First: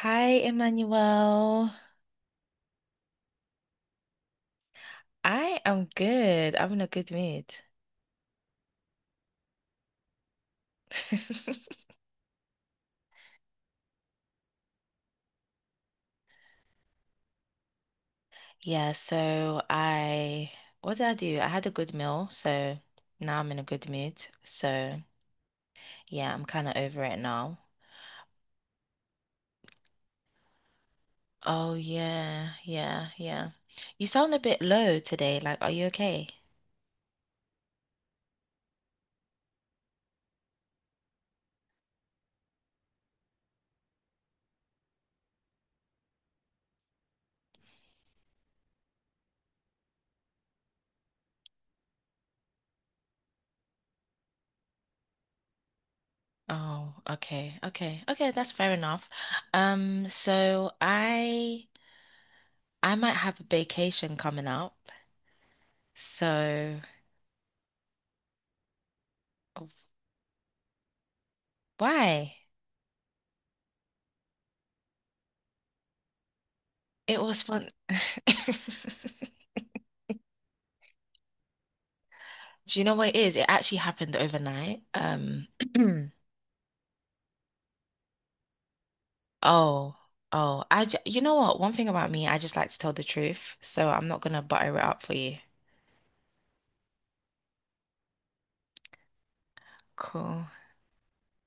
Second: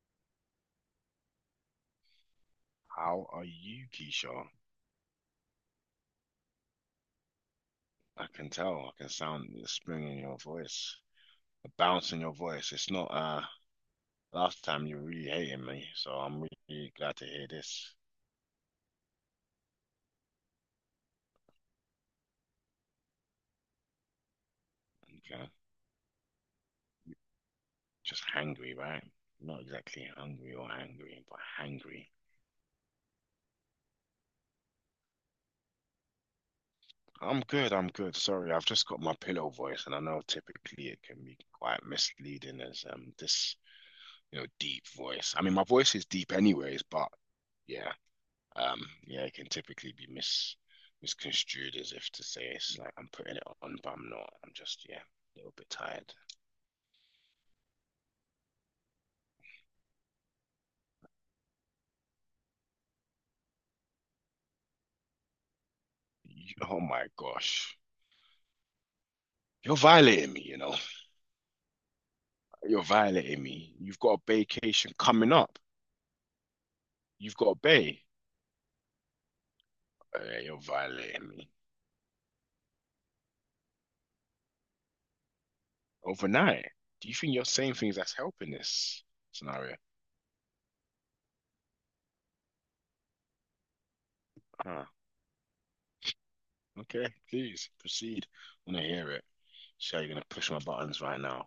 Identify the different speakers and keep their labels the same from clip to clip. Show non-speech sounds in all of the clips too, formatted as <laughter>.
Speaker 1: Hi, Emmanuel.
Speaker 2: How are you, Keisha?
Speaker 1: I am good. I'm in a good mood.
Speaker 2: I can tell. I can sound the spring in your voice, the
Speaker 1: <laughs>
Speaker 2: bounce in your voice. It's not Last time you were really hating me, so I'm really glad to hear this.
Speaker 1: Yeah, so I, what did I do? I had a good meal, so now I'm in a good mood. So
Speaker 2: Okay.
Speaker 1: yeah, I'm kind of over it now.
Speaker 2: Just hangry, right? Not exactly hungry or angry, but
Speaker 1: Oh
Speaker 2: hangry.
Speaker 1: yeah, yeah, yeah. You sound a bit low today. Like, are you okay?
Speaker 2: I'm good, I'm good. Sorry, I've just got my pillow voice, and I know typically it can be quite misleading as this deep voice. I mean, my voice is deep anyways, but yeah. Yeah, it can typically be misconstrued as if to say it's like I'm putting it on, but I'm not. I'm just, yeah, a little bit tired.
Speaker 1: Oh, okay, okay, okay. That's fair enough. Um, so I, I might have a vacation coming up.
Speaker 2: Oh
Speaker 1: So
Speaker 2: my gosh. You're violating me, you know.
Speaker 1: why?
Speaker 2: You're violating me. You've got a vacation coming up.
Speaker 1: It
Speaker 2: You've
Speaker 1: was
Speaker 2: got a
Speaker 1: fun.
Speaker 2: bay.
Speaker 1: <laughs>
Speaker 2: Oh, yeah, you're violating me.
Speaker 1: Do you know what it is? It actually happened overnight. <clears throat>
Speaker 2: Overnight. Do you think you're saying things that's helping this scenario?
Speaker 1: Oh, you know what? One thing about me, I just like to tell the truth, so I'm not gonna butter it
Speaker 2: Ah,
Speaker 1: up for you.
Speaker 2: okay, please proceed. I want to hear it. So you're gonna
Speaker 1: Cool.
Speaker 2: push my buttons right now. I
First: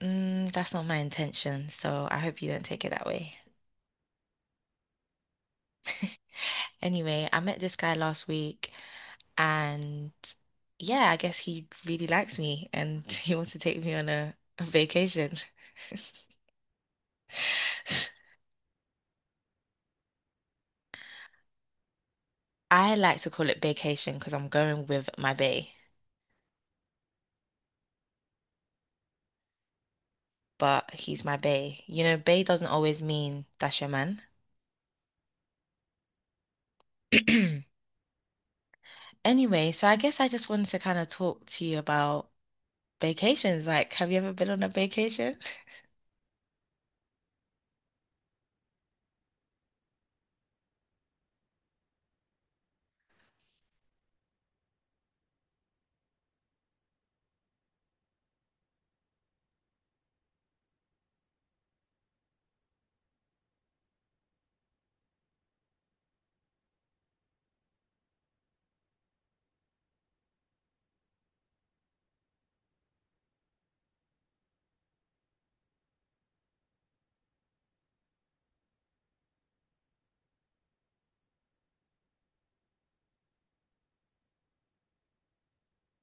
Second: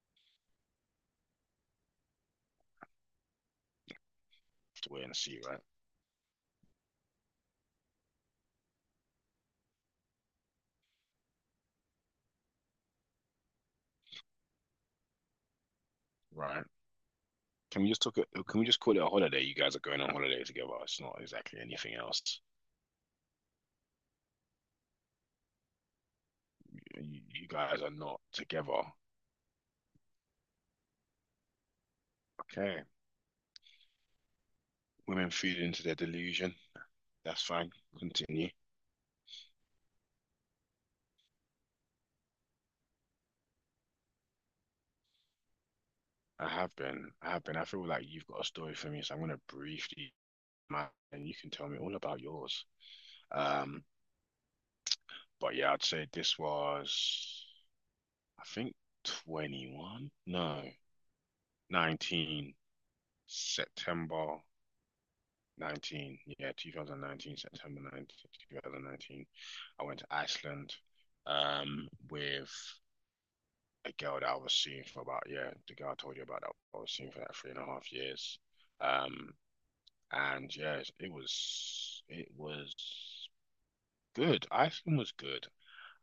Speaker 1: That's not my intention, so I hope you don't take it that way.
Speaker 2: have to wait and see, right?
Speaker 1: Anyway, I met this guy last week, and yeah, I guess he really likes me, and <laughs> he wants to take me on a vacation. <laughs>
Speaker 2: Right. Can we just talk? Can we just call it a holiday? You guys are going on holiday together. It's not exactly anything else.
Speaker 1: I like to call it vacation because I'm going with my bae.
Speaker 2: You, you guys are not together.
Speaker 1: But he's my bae. You know, bae doesn't
Speaker 2: Okay.
Speaker 1: always mean that's your man.
Speaker 2: Women feed into their delusion. That's fine.
Speaker 1: <clears throat>
Speaker 2: Continue.
Speaker 1: Anyway, so I guess I just wanted to kind of talk to you about vacations. Like, have you ever been on a vacation? <laughs>
Speaker 2: I have been. I have been. I feel like you've got a story for me, so I'm gonna briefly, and you can tell me all about yours. Um, but yeah, I'd say this was, I think, 21? No, 19 September 19, yeah, 2019, September 19th, 2019, 2019. I went to Iceland with a girl that I was seeing for about, yeah, the girl I told you about that I was seeing for like three and a half years. Um, and yeah, it was good. Iceland was good.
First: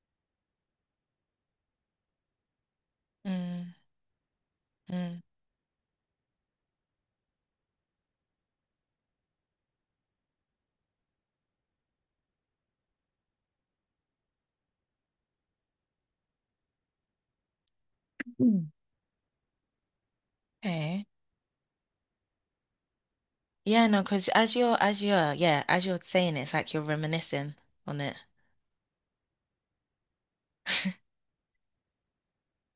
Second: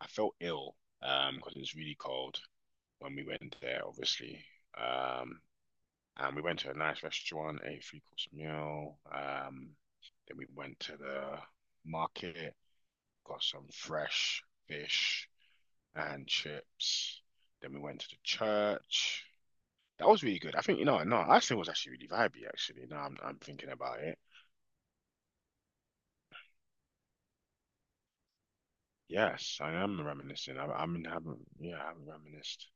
Speaker 2: I felt ill because it was really cold when we went
Speaker 1: Mm,
Speaker 2: there, obviously.
Speaker 1: mm.
Speaker 2: Um, we went to a nice restaurant, ate three course meal. Then we went to the market, got some fresh fish and chips. Then we went to the
Speaker 1: Mm.
Speaker 2: church. That was really good. I think, you know,
Speaker 1: Okay.
Speaker 2: no, Iceland was actually really vibey, actually. Now I'm thinking
Speaker 1: Yeah,
Speaker 2: about
Speaker 1: no,
Speaker 2: it.
Speaker 1: because as you're saying it, it's like you're reminiscing on it.
Speaker 2: Yes, I am reminiscing. I'm having, yeah, I haven't reminisced.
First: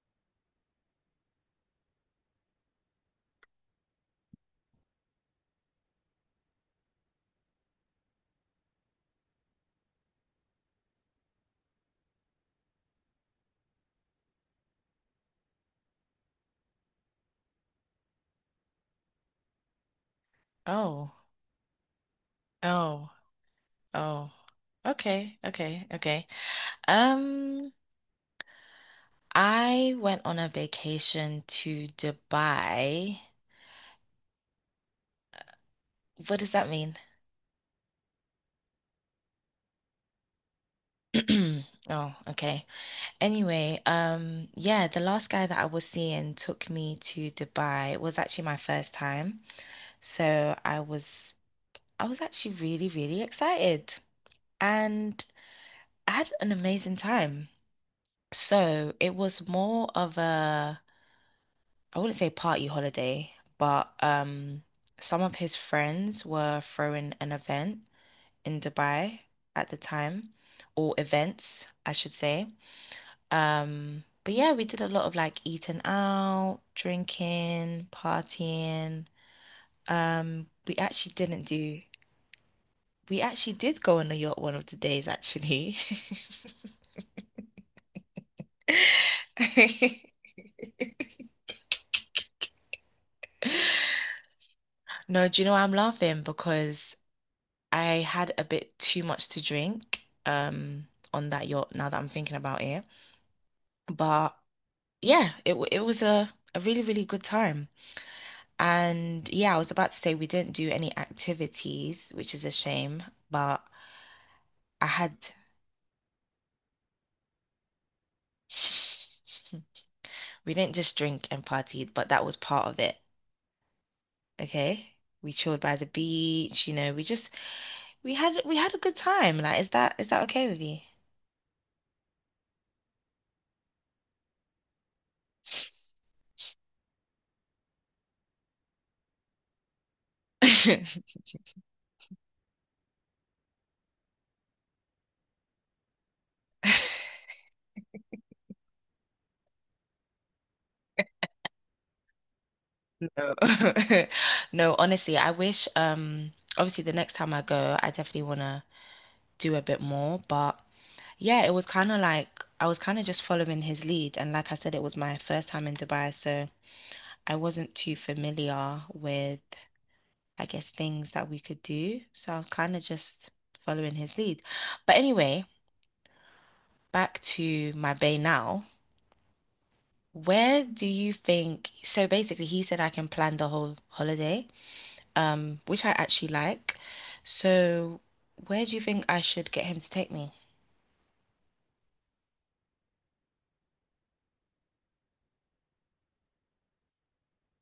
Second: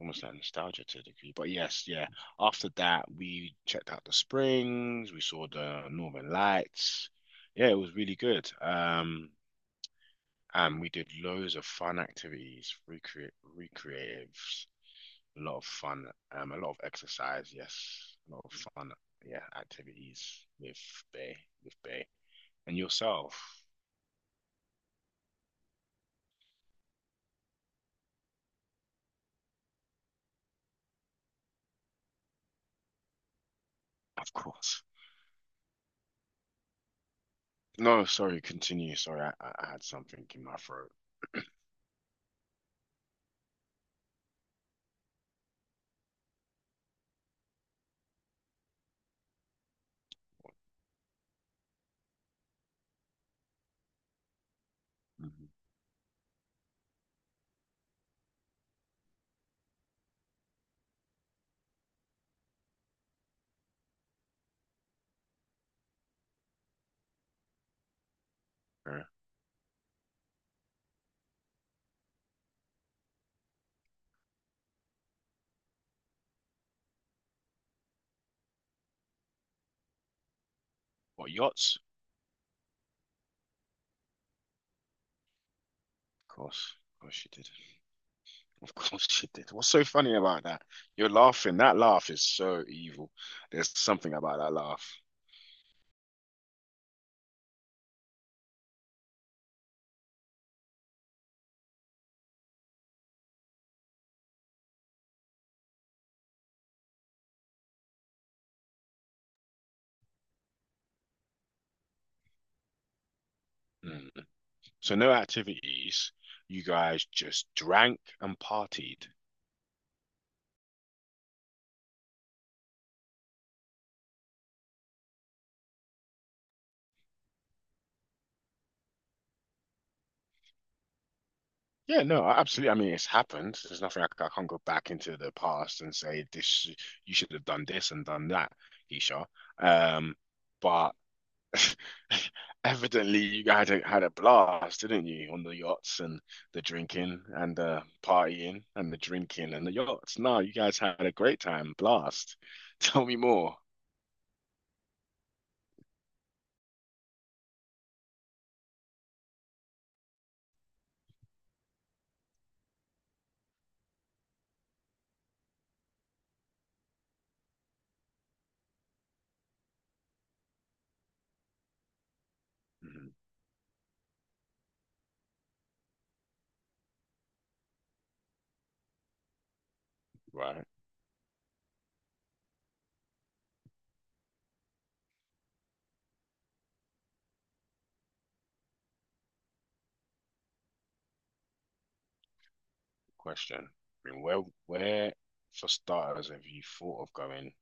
Speaker 2: Almost like nostalgia to a degree. But yes, yeah. After that, we checked out the springs, we saw the Northern Lights. Yeah, it was really good. And we did loads of fun activities, recreate recreatives, a lot of fun, a lot of exercise, yes, a lot of fun, yeah, activities with
Speaker 1: Oh,
Speaker 2: Bay, with Bay. And
Speaker 1: oh,
Speaker 2: yourself,
Speaker 1: oh. Okay, okay, okay. Um, I went on a vacation to Dubai.
Speaker 2: of course.
Speaker 1: What does that mean?
Speaker 2: No, sorry, continue. Sorry, I had something in my throat.
Speaker 1: <clears throat> Oh, okay. Anyway, yeah, the last guy that I was seeing took me to Dubai. It was actually my first time. So I was actually really, really excited. And
Speaker 2: Mhm.
Speaker 1: I had an amazing time. So it was more of a I wouldn't say party holiday, but some of his friends were throwing an event in
Speaker 2: Uh,
Speaker 1: Dubai at the time, or events, I should say. But yeah, we did a lot of like eating out, drinking, partying. We actually
Speaker 2: what
Speaker 1: didn't
Speaker 2: yachts?
Speaker 1: do, we actually did go on a yacht one of the days, actually.
Speaker 2: Of course you did. Of course <laughs> she did. What's so funny
Speaker 1: <laughs>
Speaker 2: about that? You're laughing. That laugh is so evil. There's something about that laugh.
Speaker 1: No, do you know why I'm laughing? Because I had a bit too much to drink, on that yacht now that I'm thinking about it. But yeah, it was a really, really good time. And yeah, I was about to say we didn't do any activities, which is a shame, but
Speaker 2: Mm.
Speaker 1: I
Speaker 2: So no
Speaker 1: had
Speaker 2: activities. You guys just drank and partied.
Speaker 1: <laughs> we didn't just drink and partied, but that was part of it. Okay? We chilled by the beach, you know, we had a good time. Like, is that okay with you?
Speaker 2: Yeah, no, absolutely. I mean, it's happened. There's nothing I can't go back into the past and say this. You should have done this and done that, Keisha. Um, but
Speaker 1: <laughs>
Speaker 2: <laughs> evidently, you guys had a blast, didn't you, on the yachts and the drinking and the partying and the drinking and the yachts. No, you guys had a great time, blast. <laughs> Tell me
Speaker 1: No.
Speaker 2: more.
Speaker 1: <laughs> No, honestly, I wish obviously the next time I go, I definitely wanna do a bit more. But yeah, it was kind of like I was kind of just following his lead. And like I said, it was my first time in Dubai, so I wasn't too familiar with, I guess, things that we could do. So I was kind of
Speaker 2: Mhm.
Speaker 1: just following his lead. But anyway, back to my bay now. Where
Speaker 2: Right,
Speaker 1: do you think? So basically, he said I can plan the whole holiday, which I actually like. So where do you think I should get him to take me?
Speaker 2: question. I mean, where, for starters, have you thought of going?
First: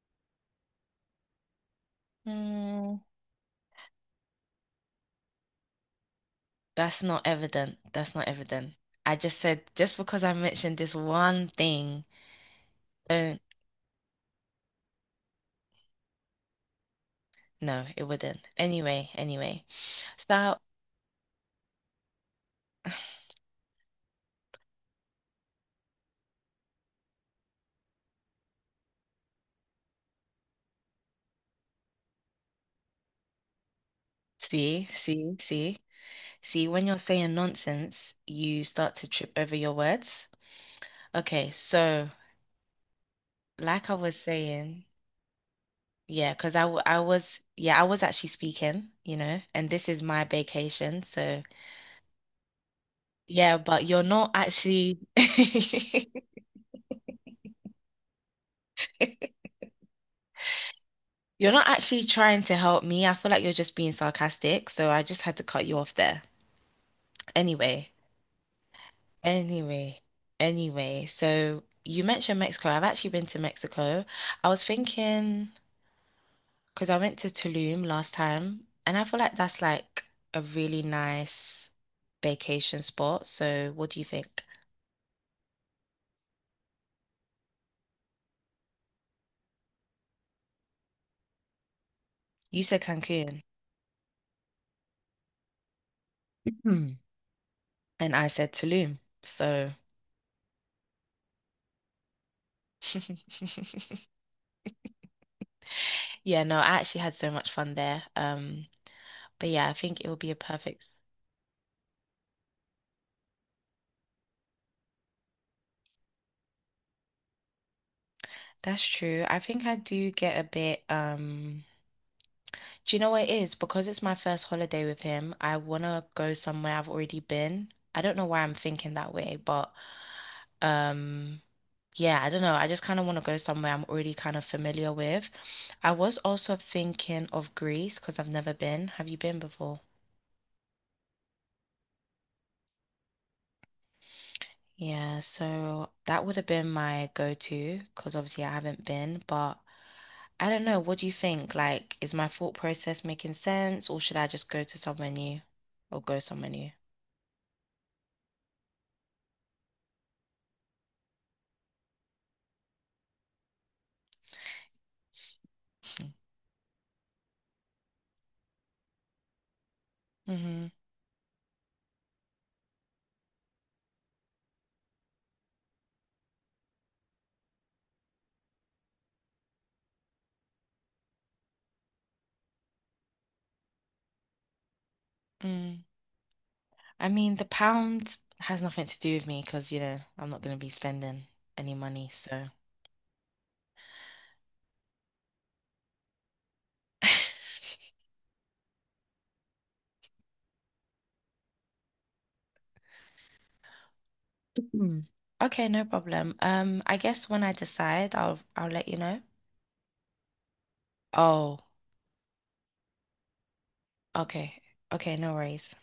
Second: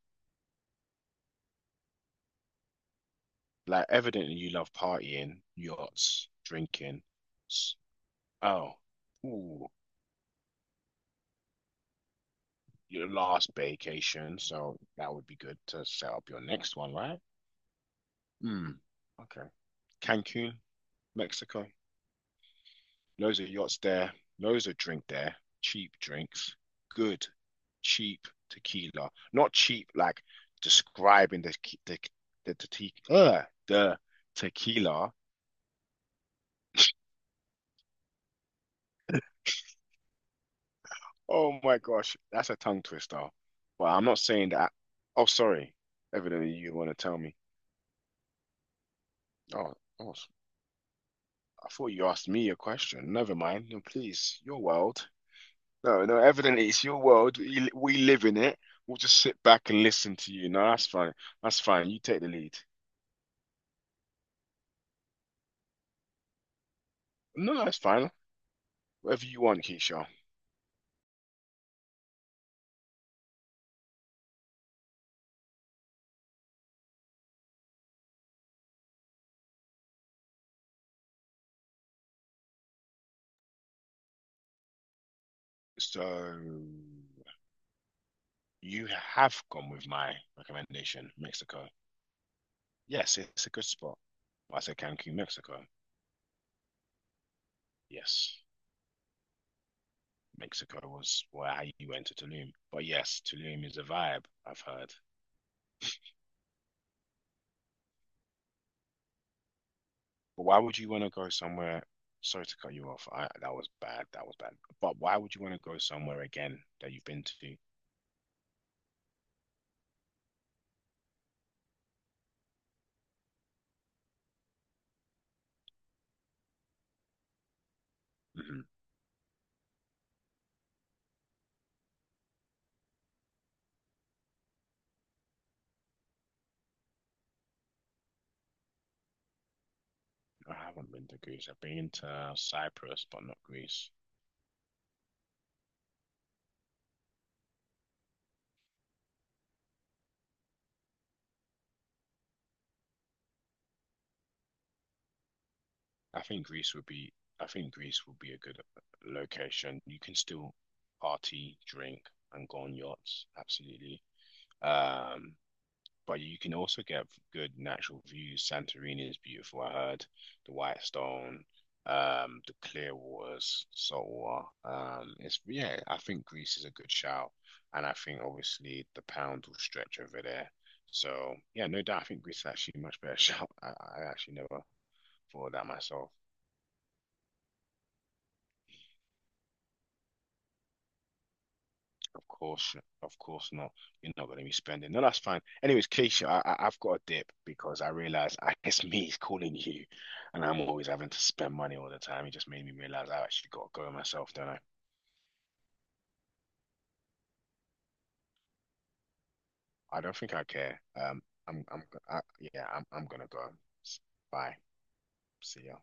Speaker 1: Hmm.
Speaker 2: Like, evidently, you love partying, yachts,
Speaker 1: That's
Speaker 2: drinking.
Speaker 1: not
Speaker 2: S-
Speaker 1: evident. That's not evident.
Speaker 2: Oh,
Speaker 1: I just said
Speaker 2: ooh,
Speaker 1: just because I mentioned this one thing,
Speaker 2: your
Speaker 1: don't,
Speaker 2: last vacation, so that would be good to set up your next one, right?
Speaker 1: no, it wouldn't.
Speaker 2: Hmm. Okay. Cancun,
Speaker 1: So,
Speaker 2: Mexico.
Speaker 1: <sighs>
Speaker 2: Loads of yachts there, loads of drink there, cheap drinks, good, cheap tequila. Not cheap like describing the the, the, te uh, the
Speaker 1: see,
Speaker 2: tequila.
Speaker 1: see, see, see, when you're saying nonsense, you start to trip over your words. Okay,
Speaker 2: Oh my
Speaker 1: so
Speaker 2: gosh, that's a tongue twister. But
Speaker 1: like I
Speaker 2: I'm
Speaker 1: was
Speaker 2: not saying that.
Speaker 1: saying,
Speaker 2: Oh, sorry.
Speaker 1: yeah,
Speaker 2: Evidently,
Speaker 1: because I,
Speaker 2: you
Speaker 1: w-
Speaker 2: want to
Speaker 1: I
Speaker 2: tell me.
Speaker 1: was, yeah, I was actually speaking, you know, and
Speaker 2: Oh,
Speaker 1: this is
Speaker 2: oh,
Speaker 1: my vacation. So,
Speaker 2: I thought you asked me a question. Never
Speaker 1: yeah,
Speaker 2: mind. No,
Speaker 1: but you're not
Speaker 2: please, your
Speaker 1: actually.
Speaker 2: world. No, no, evidently it's your world. We live in it. We'll just
Speaker 1: <laughs>
Speaker 2: sit back and listen to you. No, that's fine.
Speaker 1: You're
Speaker 2: That's
Speaker 1: not
Speaker 2: fine. You
Speaker 1: actually
Speaker 2: take the
Speaker 1: trying to
Speaker 2: lead.
Speaker 1: help me. I feel like you're just being sarcastic, so I just had to cut you off there.
Speaker 2: No, that's
Speaker 1: Anyway,
Speaker 2: fine. Whatever you want,
Speaker 1: anyway,
Speaker 2: Keisha.
Speaker 1: anyway. So you mentioned Mexico. I've actually been to Mexico. I was thinking because I went to Tulum last time, and I feel like that's like a really nice vacation spot. So what do you think?
Speaker 2: So you have gone with my recommendation, Mexico.
Speaker 1: You said
Speaker 2: Yes,
Speaker 1: Cancun,
Speaker 2: it's a good spot. I said Cancun, Mexico.
Speaker 1: <clears throat> and I
Speaker 2: Yes,
Speaker 1: said Tulum. So
Speaker 2: Mexico was where you went to Tulum. But yes, Tulum is a
Speaker 1: <laughs>
Speaker 2: vibe, I've heard.
Speaker 1: Yeah, no, I actually had so much fun there. But yeah, I think it will be a
Speaker 2: But why would
Speaker 1: perfect.
Speaker 2: you want to go somewhere? Sorry to cut you off. That was bad. That was bad. But why would you want to go somewhere again that you've been to?
Speaker 1: That's true. I think I do get a bit, do you know what it is? Because it's my first holiday with him, I wanna go somewhere I've already been. I don't know why I'm
Speaker 2: Mhm.
Speaker 1: thinking that way, but um, yeah, I don't know. I just kind of want to go somewhere I'm already kind of familiar with. I was also thinking of Greece because I've never been. Have you been before?
Speaker 2: I haven't been to Greece. I've been to Cyprus, but not Greece.
Speaker 1: Yeah, so that would have been my go-to because obviously I haven't been, but I don't know. What do you think? Like, is my thought process making sense, or should I just go
Speaker 2: I think
Speaker 1: somewhere new?
Speaker 2: Greece would be. I think Greece would be a good location. You can still party, drink, and go on yachts. Absolutely. Um, But you can also get good natural views. Santorini is beautiful, I heard. The
Speaker 1: Mm-hmm.
Speaker 2: White Stone, the clear waters, salt water. It's yeah, I think Greece is a good shout. And I think obviously the pound will stretch over there. So yeah, no doubt I think Greece is actually a much better <laughs> shout. I actually never thought of that
Speaker 1: Mm.
Speaker 2: myself.
Speaker 1: I mean, the pound has nothing to do with me because, you know, I'm not going to be spending any money.
Speaker 2: Of
Speaker 1: So, <laughs>
Speaker 2: course, of course not. You're not going to be spending. No, that's fine. Anyways, Keisha, I've got a dip because I realized it's <laughs> me calling you, and I'm always having to spend money all the time. It just made me realize I actually got to go myself, don't I?
Speaker 1: Mm. Okay, no problem. I guess when I decide, I'll let you know.
Speaker 2: I don't think I care.
Speaker 1: Oh,
Speaker 2: I'm, I'm, yeah, I'm gonna go. Bye.
Speaker 1: okay. Okay, no
Speaker 2: See
Speaker 1: worries.
Speaker 2: ya.